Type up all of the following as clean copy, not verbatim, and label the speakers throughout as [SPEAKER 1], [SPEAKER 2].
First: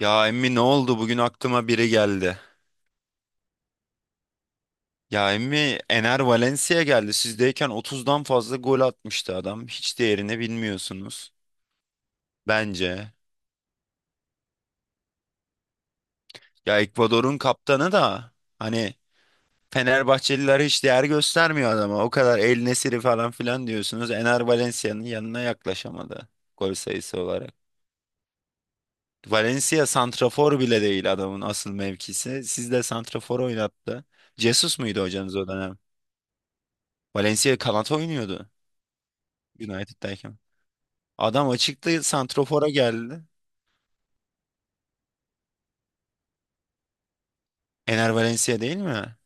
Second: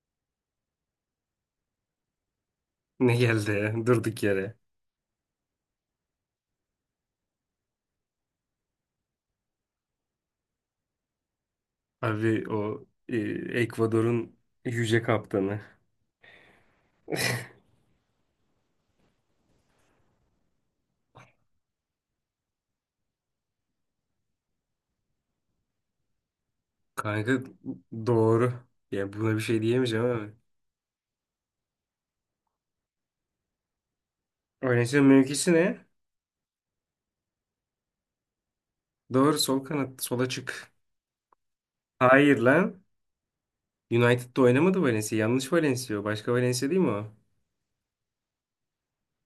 [SPEAKER 1] Ya emmi ne oldu? Bugün aklıma biri geldi.
[SPEAKER 2] Ne geldi ya? Durduk yere.
[SPEAKER 1] Ya emmi Ener Valencia geldi. Sizdeyken 30'dan fazla gol atmıştı adam. Hiç değerini bilmiyorsunuz.
[SPEAKER 2] Abi o
[SPEAKER 1] Bence.
[SPEAKER 2] Ekvador'un yüce kaptanı.
[SPEAKER 1] Ya Ekvador'un kaptanı da hani Fenerbahçeliler hiç değer göstermiyor adama. O kadar El Nesiri falan filan diyorsunuz. Ener Valencia'nın yanına yaklaşamadı gol sayısı
[SPEAKER 2] Kanka
[SPEAKER 1] olarak.
[SPEAKER 2] doğru. Ya buna bir şey
[SPEAKER 1] Valencia
[SPEAKER 2] diyemeyeceğim abi.
[SPEAKER 1] santrafor bile değil adamın asıl mevkisi. Sizde de santrafor oynattı. Jesus muydu
[SPEAKER 2] Valencia'nın
[SPEAKER 1] hocanız o
[SPEAKER 2] mevkisi ne?
[SPEAKER 1] dönem? Valencia kanat oynuyordu.
[SPEAKER 2] Doğru sol kanat sola
[SPEAKER 1] United'dayken.
[SPEAKER 2] çık.
[SPEAKER 1] Adam açıkta
[SPEAKER 2] Hayır
[SPEAKER 1] santrofora
[SPEAKER 2] lan.
[SPEAKER 1] geldi.
[SPEAKER 2] United'da oynamadı Valencia. Yanlış Valencia o. Başka Valencia değil mi o?
[SPEAKER 1] Ener Valencia değil mi?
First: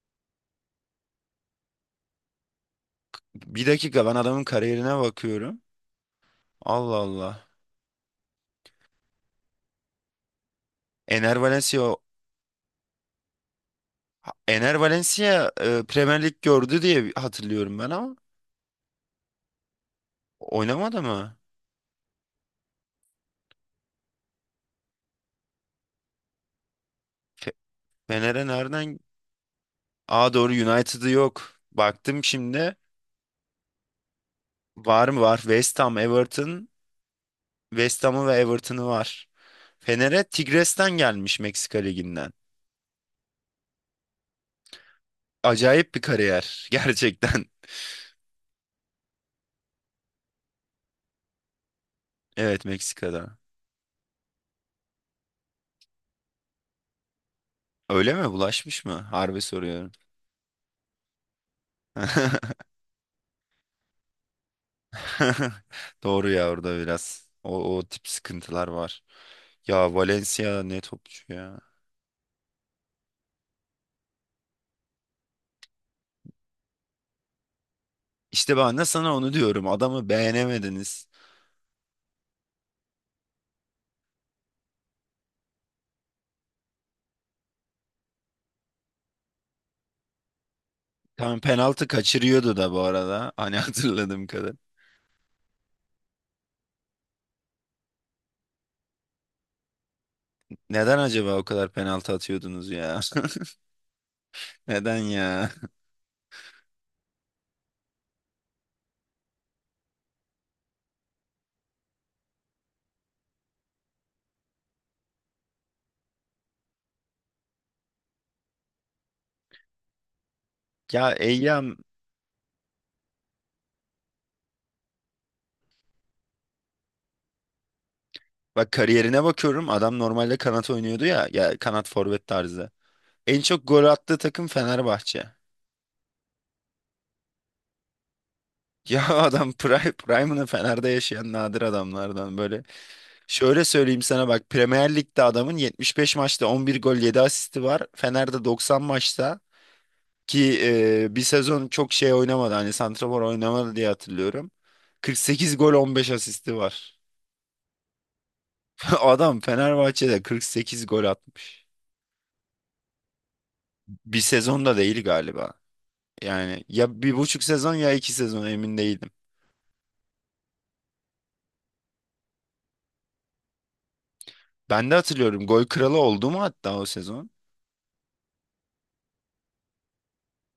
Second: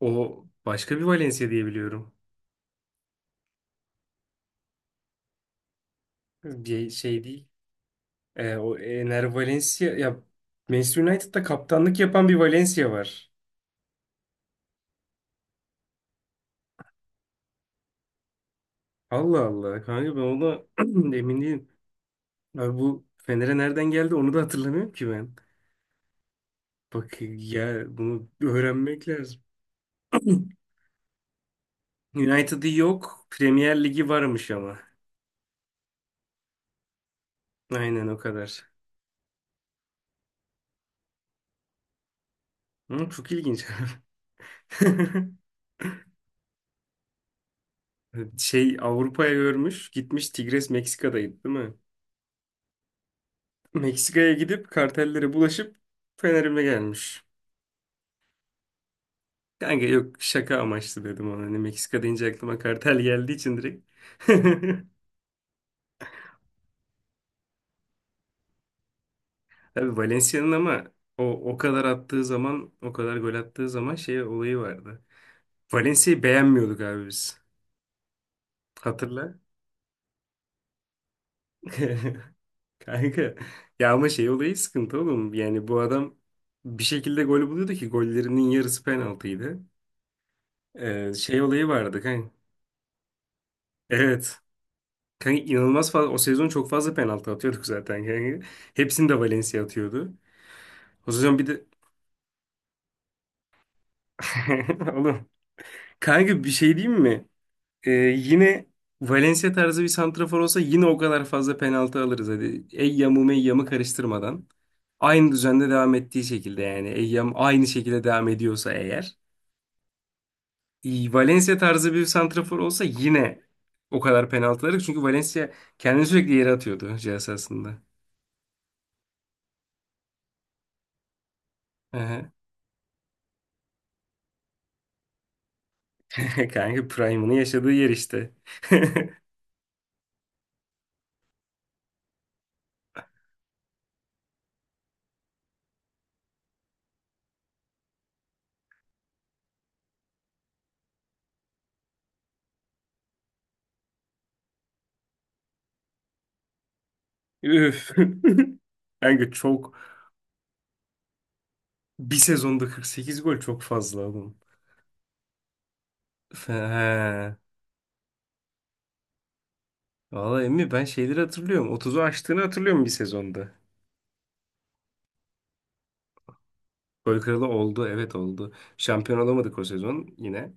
[SPEAKER 2] O başka bir Valencia diye biliyorum.
[SPEAKER 1] Bir dakika ben adamın kariyerine bakıyorum.
[SPEAKER 2] Bir
[SPEAKER 1] Allah
[SPEAKER 2] şey değil.
[SPEAKER 1] Allah.
[SPEAKER 2] O Ener Valencia ya Manchester
[SPEAKER 1] Ener
[SPEAKER 2] United'da
[SPEAKER 1] Valencia
[SPEAKER 2] kaptanlık
[SPEAKER 1] o-
[SPEAKER 2] yapan bir Valencia var.
[SPEAKER 1] Ener Valencia Premier Lig gördü diye hatırlıyorum ben ama
[SPEAKER 2] Allah Allah. Kanka ben ona
[SPEAKER 1] oynamadı mı?
[SPEAKER 2] emin değilim. Abi bu Fener'e nereden geldi onu da hatırlamıyorum ki ben. Bak
[SPEAKER 1] Fe-
[SPEAKER 2] ya bunu
[SPEAKER 1] Fener'e nereden?
[SPEAKER 2] öğrenmek lazım.
[SPEAKER 1] Aa doğru United'ı yok. Baktım
[SPEAKER 2] United'ı
[SPEAKER 1] şimdi.
[SPEAKER 2] yok. Premier Ligi varmış ama.
[SPEAKER 1] Var mı var? West Ham, Everton. West
[SPEAKER 2] Aynen o
[SPEAKER 1] Ham'ı ve
[SPEAKER 2] kadar.
[SPEAKER 1] Everton'ı var. Fener'e Tigres'ten gelmiş Meksika Ligi'nden.
[SPEAKER 2] Hı, çok ilginç.
[SPEAKER 1] Acayip bir kariyer gerçekten.
[SPEAKER 2] Şey Avrupa'ya görmüş. Gitmiş Tigres Meksika'daydı değil mi?
[SPEAKER 1] Evet Meksika'da.
[SPEAKER 2] Meksika'ya gidip kartellere bulaşıp Fener'ime gelmiş.
[SPEAKER 1] Öyle mi? Bulaşmış mı? Harbi
[SPEAKER 2] Kanka
[SPEAKER 1] soruyorum.
[SPEAKER 2] yok, şaka amaçlı dedim ona. Hani Meksika deyince aklıma kartel geldiği için direkt.
[SPEAKER 1] Doğru ya orada biraz. O tip sıkıntılar var.
[SPEAKER 2] Tabii
[SPEAKER 1] Ya
[SPEAKER 2] Valencia'nın
[SPEAKER 1] Valencia ne
[SPEAKER 2] ama o
[SPEAKER 1] topçu
[SPEAKER 2] o
[SPEAKER 1] ya.
[SPEAKER 2] kadar attığı zaman, o kadar gol attığı zaman şey olayı vardı. Valencia'yı beğenmiyorduk abi biz.
[SPEAKER 1] İşte ben de sana onu
[SPEAKER 2] Hatırla.
[SPEAKER 1] diyorum. Adamı beğenemediniz.
[SPEAKER 2] Kanka. Ya ama şey olayı sıkıntı oğlum. Yani bu adam bir şekilde gol buluyordu ki gollerinin yarısı penaltıydı.
[SPEAKER 1] Tam
[SPEAKER 2] Şey olayı
[SPEAKER 1] penaltı
[SPEAKER 2] vardı kanka.
[SPEAKER 1] kaçırıyordu da bu arada. Hani hatırladığım
[SPEAKER 2] Evet.
[SPEAKER 1] kadar.
[SPEAKER 2] Kanka inanılmaz fazla, o sezon çok fazla penaltı atıyorduk zaten kanka. Hepsini de Valencia atıyordu.
[SPEAKER 1] Neden
[SPEAKER 2] O
[SPEAKER 1] acaba
[SPEAKER 2] sezon
[SPEAKER 1] o
[SPEAKER 2] bir de
[SPEAKER 1] kadar penaltı atıyordunuz ya? Neden
[SPEAKER 2] oğlum,
[SPEAKER 1] ya?
[SPEAKER 2] kanka bir şey diyeyim mi? Yine Valencia tarzı bir santrafor olsa yine o kadar fazla penaltı alırız. Hadi Eyyam'ı Meyyam'ı karıştırmadan. Aynı düzende devam ettiği şekilde, yani Eyyam aynı şekilde devam ediyorsa eğer.
[SPEAKER 1] Ya
[SPEAKER 2] Valencia
[SPEAKER 1] Eyyam
[SPEAKER 2] tarzı bir santrafor olsa yine o kadar penaltı alırız. Çünkü Valencia kendini sürekli yere atıyordu cihaz aslında.
[SPEAKER 1] bak kariyerine bakıyorum. Adam normalde kanat oynuyordu ya. Ya kanat forvet
[SPEAKER 2] Aha.
[SPEAKER 1] tarzı. En çok gol attığı takım Fenerbahçe.
[SPEAKER 2] Kanka Prime'ını yaşadığı yer işte.
[SPEAKER 1] Ya adam Prime'ını Fener'de yaşayan nadir adamlardan böyle. Şöyle söyleyeyim sana bak Premier Lig'de adamın 75 maçta 11 gol 7 asisti var. Fener'de 90 maçta ki bir sezon çok şey oynamadı hani santrafor oynamadı diye hatırlıyorum. 48 gol 15 asisti var.
[SPEAKER 2] Üf. Kanka
[SPEAKER 1] Adam
[SPEAKER 2] çok,
[SPEAKER 1] Fenerbahçe'de 48 gol atmış.
[SPEAKER 2] bir sezonda 48 gol çok fazla
[SPEAKER 1] Bir
[SPEAKER 2] oğlum.
[SPEAKER 1] sezonda değil galiba. Yani ya bir buçuk
[SPEAKER 2] He.
[SPEAKER 1] sezon ya iki sezon emin değilim.
[SPEAKER 2] Valla Emmi, ben şeyleri hatırlıyorum. 30'u aştığını hatırlıyorum bir sezonda.
[SPEAKER 1] Ben de hatırlıyorum gol kralı oldu mu hatta o
[SPEAKER 2] Gol
[SPEAKER 1] sezon?
[SPEAKER 2] kralı oldu. Evet, oldu. Şampiyon olamadık o sezon yine.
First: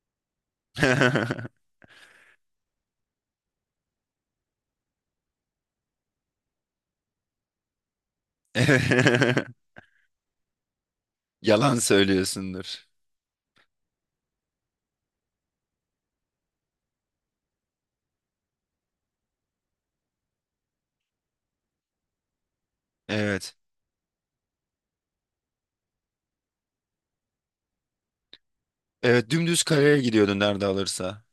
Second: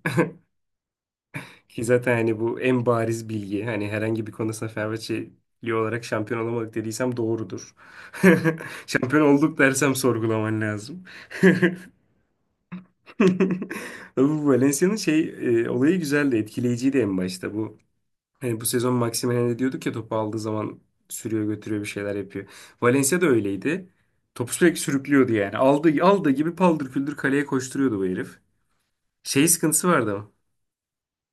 [SPEAKER 2] Ki zaten hani bu en bariz bilgi. Hani herhangi bir konusunda Fenerbahçeli olarak şampiyon olamadık dediysem doğrudur. Şampiyon olduk dersem sorgulaman lazım.
[SPEAKER 1] Yalan söylüyorsundur.
[SPEAKER 2] Bu Valencia'nın şey, olayı güzeldi. Etkileyiciydi en başta bu. Hani bu sezon Maximen'e diyorduk ya, topu aldığı zaman sürüyor, götürüyor, bir şeyler yapıyor. Valencia da
[SPEAKER 1] Evet.
[SPEAKER 2] öyleydi. Topu sürekli sürüklüyordu yani. Aldığı gibi paldır küldür kaleye koşturuyordu bu herif.
[SPEAKER 1] Evet
[SPEAKER 2] Şey
[SPEAKER 1] dümdüz
[SPEAKER 2] sıkıntısı
[SPEAKER 1] kareye
[SPEAKER 2] vardı ama.
[SPEAKER 1] gidiyordun nerede alırsa.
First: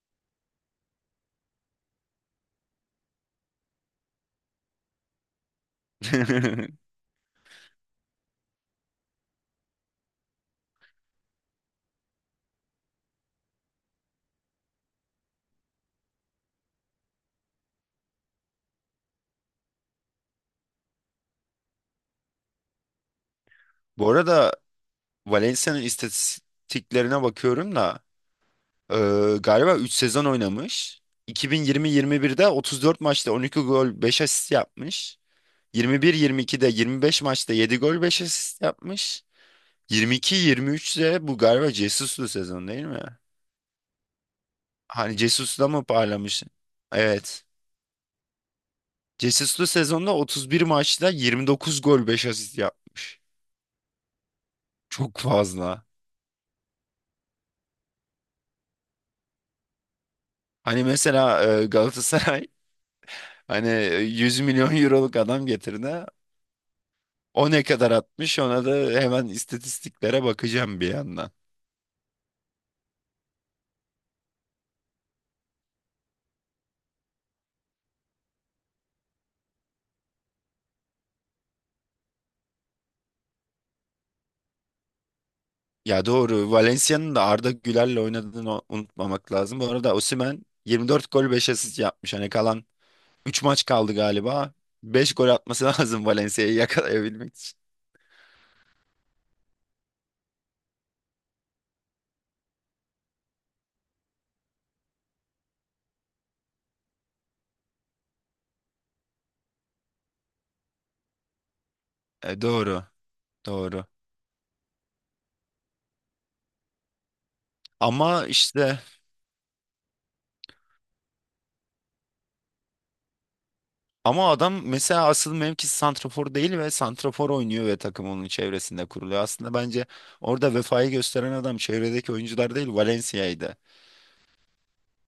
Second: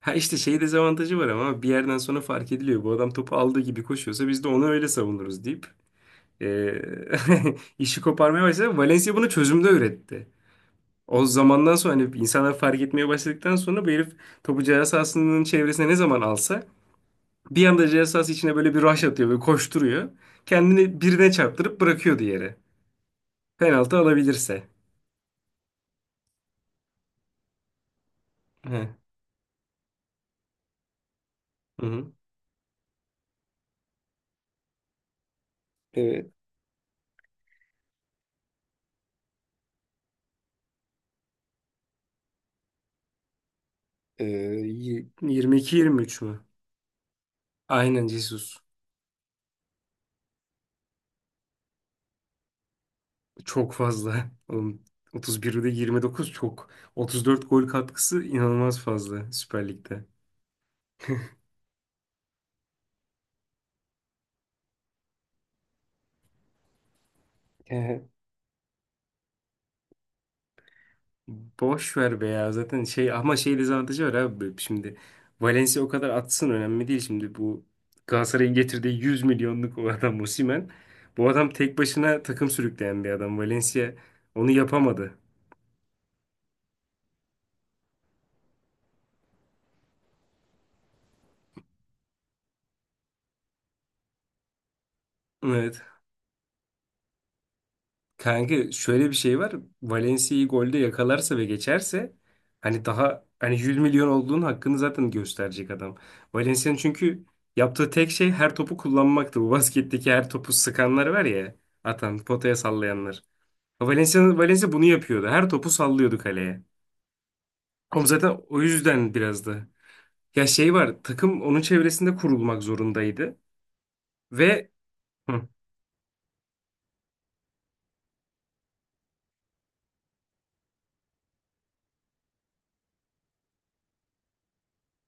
[SPEAKER 2] Ha işte şey dezavantajı var, ama bir yerden sonra fark ediliyor. Bu adam topu aldığı gibi koşuyorsa biz de onu öyle savunuruz deyip eee, işi koparmaya başladı. Valencia bunu çözümde üretti. O zamandan sonra, hani insanlar fark etmeye başladıktan sonra, bu herif topu ceza sahasının çevresine ne zaman alsa bir anda ceza sahası içine böyle bir rush atıyor ve koşturuyor. Kendini birine çarptırıp bırakıyordu yere. Penaltı
[SPEAKER 1] Bu arada
[SPEAKER 2] alabilirse.
[SPEAKER 1] Valencia'nın istatistiklerine bakıyorum da
[SPEAKER 2] He.
[SPEAKER 1] e, galiba 3 sezon oynamış.
[SPEAKER 2] Hı hı.
[SPEAKER 1] 2020-21'de 34 maçta 12 gol 5 asist yapmış.
[SPEAKER 2] Evet.
[SPEAKER 1] 21-22'de 25 maçta 7 gol 5 asist yapmış. 22-23'te bu galiba Jesus'lu sezon değil mi? Hani Jesus'la mı
[SPEAKER 2] 22-23 mü?
[SPEAKER 1] parlamış? Evet.
[SPEAKER 2] Aynen Jesus.
[SPEAKER 1] Jesus'lu sezonda 31 maçta 29 gol 5 asist yapmış.
[SPEAKER 2] Çok fazla. Oğlum,
[SPEAKER 1] Çok
[SPEAKER 2] 31'de
[SPEAKER 1] fazla.
[SPEAKER 2] 29 çok. 34 gol katkısı inanılmaz fazla Süper Lig'de.
[SPEAKER 1] Hani mesela Galatasaray hani 100 milyon euroluk adam getirdi. O ne kadar atmış ona da hemen istatistiklere bakacağım bir yandan.
[SPEAKER 2] Boş ver be ya, zaten şey ama şey dezavantajı var abi şimdi. Valencia o kadar atsın önemli değil şimdi. Bu Galatasaray'ın getirdiği 100 milyonluk o adam Osimhen, bu adam tek başına takım sürükleyen bir adam. Valencia onu yapamadı.
[SPEAKER 1] Ya doğru Valencia'nın da Arda Güler'le oynadığını unutmamak lazım. Bu arada Osimhen 24 gol 5 asist yapmış. Hani kalan 3 maç kaldı galiba. 5 gol atması
[SPEAKER 2] Evet
[SPEAKER 1] lazım Valencia'yı yakalayabilmek için.
[SPEAKER 2] kanka, şöyle bir şey var: Valencia'yı golde yakalarsa ve geçerse, hani daha hani 100 milyon olduğunun hakkını zaten gösterecek adam. Valencia'nın çünkü yaptığı tek şey her topu kullanmaktı, bu basketteki her topu sıkanlar var ya, atan,
[SPEAKER 1] E,
[SPEAKER 2] potaya
[SPEAKER 1] doğru
[SPEAKER 2] sallayanlar.
[SPEAKER 1] doğru.
[SPEAKER 2] Valencia, Valencia bunu yapıyordu. Her topu sallıyordu kaleye. Ama
[SPEAKER 1] Ama
[SPEAKER 2] zaten o
[SPEAKER 1] işte
[SPEAKER 2] yüzden biraz da. Ya şey var, takım onun çevresinde kurulmak zorundaydı.
[SPEAKER 1] Ama adam
[SPEAKER 2] Ve.
[SPEAKER 1] mesela asıl
[SPEAKER 2] Hı.
[SPEAKER 1] mevkisi santrafor değil ve santrafor oynuyor ve takım onun çevresinde kuruluyor. Aslında bence orada vefayı gösteren adam çevredeki oyuncular değil Valencia'ydı.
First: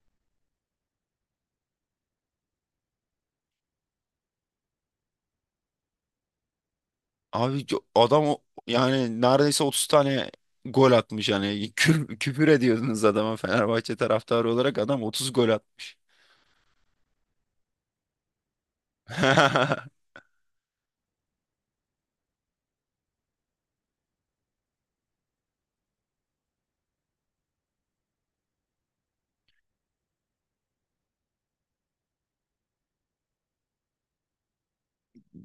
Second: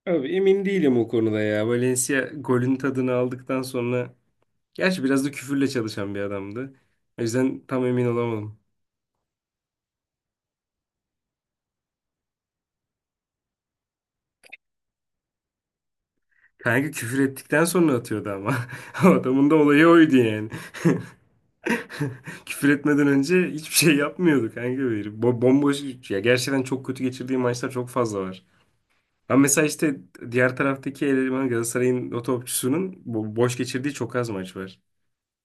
[SPEAKER 2] Abi emin değilim o konuda ya. Valencia golün tadını aldıktan sonra... Gerçi biraz da küfürle çalışan bir adamdı. O
[SPEAKER 1] Abi
[SPEAKER 2] yüzden tam emin
[SPEAKER 1] adam
[SPEAKER 2] olamadım.
[SPEAKER 1] yani neredeyse 30 tane gol atmış yani küfür ediyordunuz adama Fenerbahçe taraftarı olarak adam 30 gol atmış.
[SPEAKER 2] Kanka küfür ettikten sonra atıyordu ama. O adamın da olayı oydu yani. Küfür etmeden önce hiçbir şey yapmıyordu kanka. Böyle. Bomboş. Ya gerçekten çok kötü geçirdiği maçlar çok fazla var. Ama mesela işte diğer taraftaki eleman, Galatasaray'ın o topçusunun boş geçirdiği çok az maç var.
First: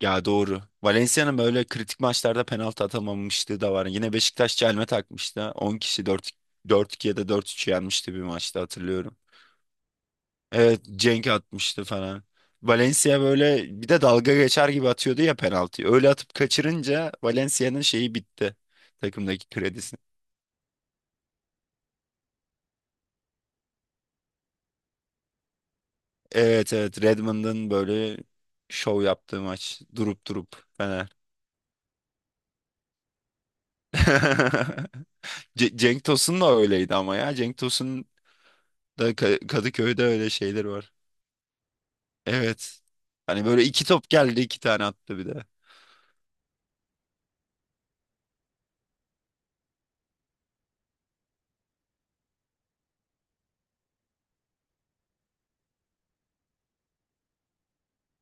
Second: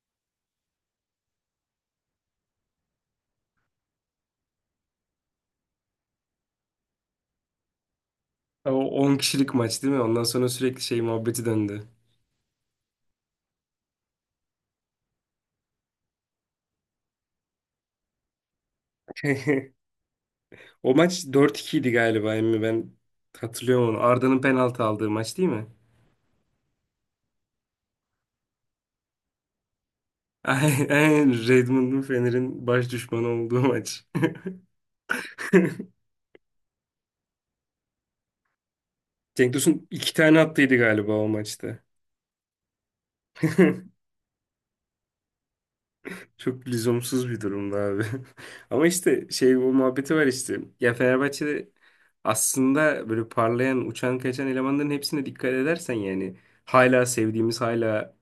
[SPEAKER 1] Ya doğru. Valencia'nın böyle kritik maçlarda penaltı atamamışlığı da var. Yine Beşiktaş çelme takmıştı. 10 kişi 4 4-2 ya da 4-3 yenmişti bir maçta
[SPEAKER 2] Ama o 10
[SPEAKER 1] hatırlıyorum.
[SPEAKER 2] kişilik maç değil mi? Ondan sonra sürekli
[SPEAKER 1] Evet
[SPEAKER 2] şey
[SPEAKER 1] Cenk
[SPEAKER 2] muhabbeti döndü.
[SPEAKER 1] atmıştı falan. Valencia böyle bir de dalga geçer gibi atıyordu ya penaltıyı. Öyle atıp kaçırınca Valencia'nın şeyi bitti. Takımdaki kredisi.
[SPEAKER 2] O maç 4-2 idi galiba emmi, ben hatırlıyorum onu. Arda'nın penaltı aldığı maç değil mi?
[SPEAKER 1] Evet, evet, Redmond'ın böyle şov yaptığı maç. Durup durup Fener.
[SPEAKER 2] Aynen, Redmond'un Fener'in baş düşmanı olduğu maç.
[SPEAKER 1] Cenk Tosun da öyleydi ama ya. Cenk Tosun da
[SPEAKER 2] Cenk Tosun
[SPEAKER 1] Kadıköy'de
[SPEAKER 2] iki
[SPEAKER 1] öyle
[SPEAKER 2] tane
[SPEAKER 1] şeyler
[SPEAKER 2] attıydı
[SPEAKER 1] var.
[SPEAKER 2] galiba o maçta.
[SPEAKER 1] Evet. Hani böyle iki top geldi iki tane attı bir de.
[SPEAKER 2] Çok lüzumsuz bir durumda abi. Ama işte şey, bu muhabbeti var işte. Ya Fenerbahçe'de aslında böyle parlayan, uçan, kaçan elemanların hepsine dikkat edersen yani, hala sevdiğimiz, hala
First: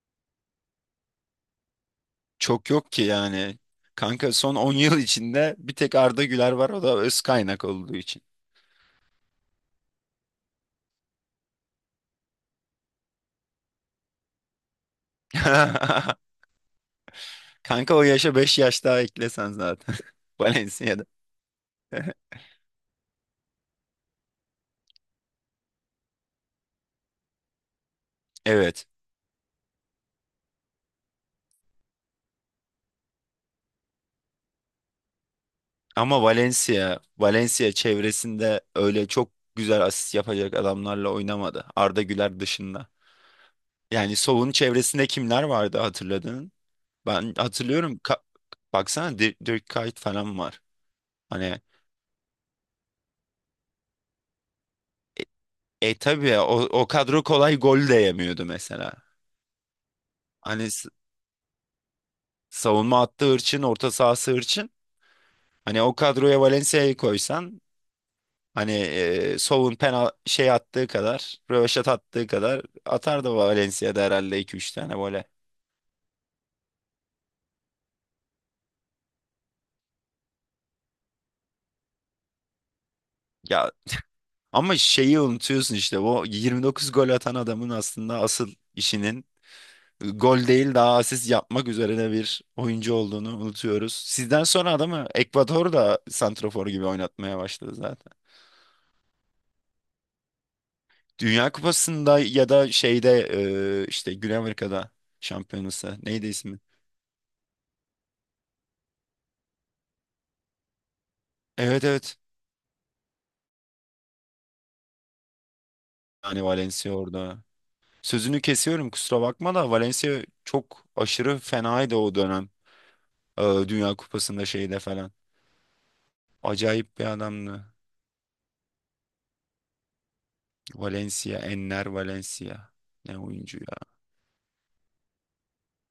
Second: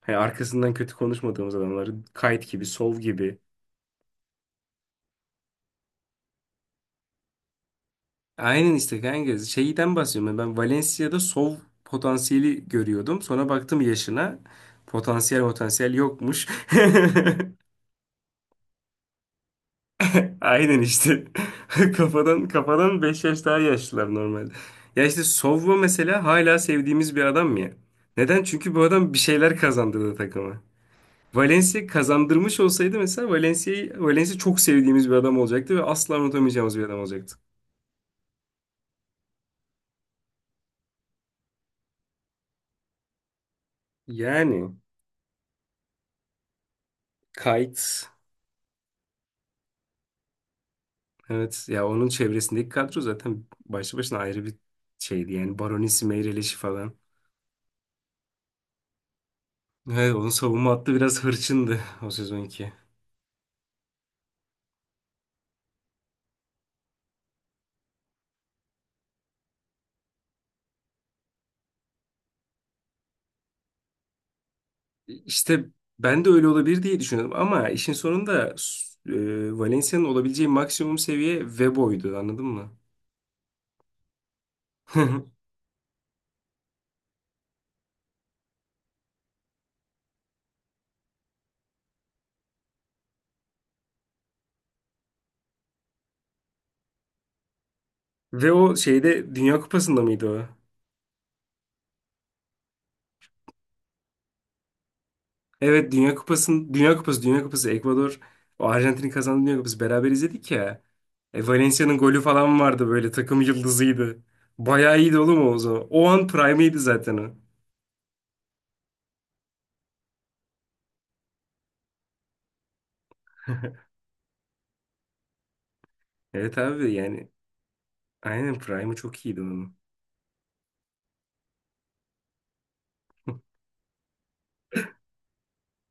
[SPEAKER 2] hani arkasından kötü konuşmadığımız adamları, Kayt gibi,
[SPEAKER 1] Çok yok
[SPEAKER 2] Sov
[SPEAKER 1] ki
[SPEAKER 2] gibi.
[SPEAKER 1] yani. Kanka son 10 yıl içinde bir tek Arda Güler var o da öz kaynak olduğu için.
[SPEAKER 2] Aynen işte kanka, şeyden bahsediyorum. Ben Valencia'da Sov potansiyeli görüyordum. Sonra baktım yaşına. Potansiyel potansiyel yokmuş.
[SPEAKER 1] Kanka o yaşa 5 yaş daha eklesen zaten.
[SPEAKER 2] Aynen
[SPEAKER 1] Valencia'da.
[SPEAKER 2] işte. Kafadan kafadan 5 yaş daha yaşlılar normalde. Ya işte Sovva mesela hala sevdiğimiz bir adam ya. Neden? Çünkü bu
[SPEAKER 1] Evet.
[SPEAKER 2] adam bir şeyler kazandırdı takıma. Valencia kazandırmış olsaydı mesela, Valencia çok sevdiğimiz bir adam olacaktı ve asla
[SPEAKER 1] Ama
[SPEAKER 2] unutamayacağımız bir adam
[SPEAKER 1] Valencia,
[SPEAKER 2] olacaktı.
[SPEAKER 1] Valencia çevresinde öyle çok güzel asist yapacak adamlarla oynamadı. Arda Güler dışında. Yani Sow'un
[SPEAKER 2] Yani
[SPEAKER 1] çevresinde kimler vardı hatırladın? Ben hatırlıyorum.
[SPEAKER 2] Kite,
[SPEAKER 1] Baksana Dirk Kuyt falan var. Hani
[SPEAKER 2] evet ya, onun çevresindeki kadro zaten başlı başına ayrı bir şeydi, yani Baronisi,
[SPEAKER 1] tabii ya
[SPEAKER 2] Meireles'i
[SPEAKER 1] o
[SPEAKER 2] falan.
[SPEAKER 1] kadro kolay gol de yemiyordu mesela.
[SPEAKER 2] Evet, onun
[SPEAKER 1] Hani
[SPEAKER 2] savunma hattı biraz hırçındı o sezonki.
[SPEAKER 1] savunma hattı hırçın, orta sahası hırçın. Hani o kadroya Valencia'yı koysan hani Sow'un penal şey attığı kadar, röveşat attığı kadar atar da Valencia'da herhalde iki üç tane böyle.
[SPEAKER 2] İşte ben de öyle olabilir diye düşünüyordum, ama işin sonunda Valencia'nın olabileceği maksimum seviye Vebo'ydu, anladın mı?
[SPEAKER 1] Ya ama şeyi unutuyorsun işte o 29 gol atan adamın aslında asıl işinin gol değil daha asist yapmak üzerine bir oyuncu olduğunu unutuyoruz. Sizden sonra adamı Ekvador da santrafor gibi oynatmaya başladı zaten.
[SPEAKER 2] Ve o şeyde, Dünya Kupası'nda mıydı o?
[SPEAKER 1] Dünya Kupası'nda ya da şeyde işte Güney Amerika'da
[SPEAKER 2] Evet,
[SPEAKER 1] şampiyonası. Neydi ismi?
[SPEAKER 2] Dünya Kupası Ekvador, o Arjantin'in kazandığı Dünya Kupası, beraber izledik ya.
[SPEAKER 1] Evet,
[SPEAKER 2] Valencia'nın
[SPEAKER 1] evet.
[SPEAKER 2] golü falan vardı, böyle takım yıldızıydı. Bayağı iyiydi oğlum o zaman. O an
[SPEAKER 1] Yani
[SPEAKER 2] prime'iydi
[SPEAKER 1] Valencia
[SPEAKER 2] zaten o.
[SPEAKER 1] orada. Sözünü kesiyorum kusura bakma da Valencia çok aşırı fenaydı o dönem. E, Dünya Kupası'nda şeyde falan.
[SPEAKER 2] Evet abi,
[SPEAKER 1] Acayip bir
[SPEAKER 2] yani
[SPEAKER 1] adamdı.
[SPEAKER 2] aynen prime'ı çok iyiydi onun.
[SPEAKER 1] Valencia, Enner Valencia. Ne oyuncu ya.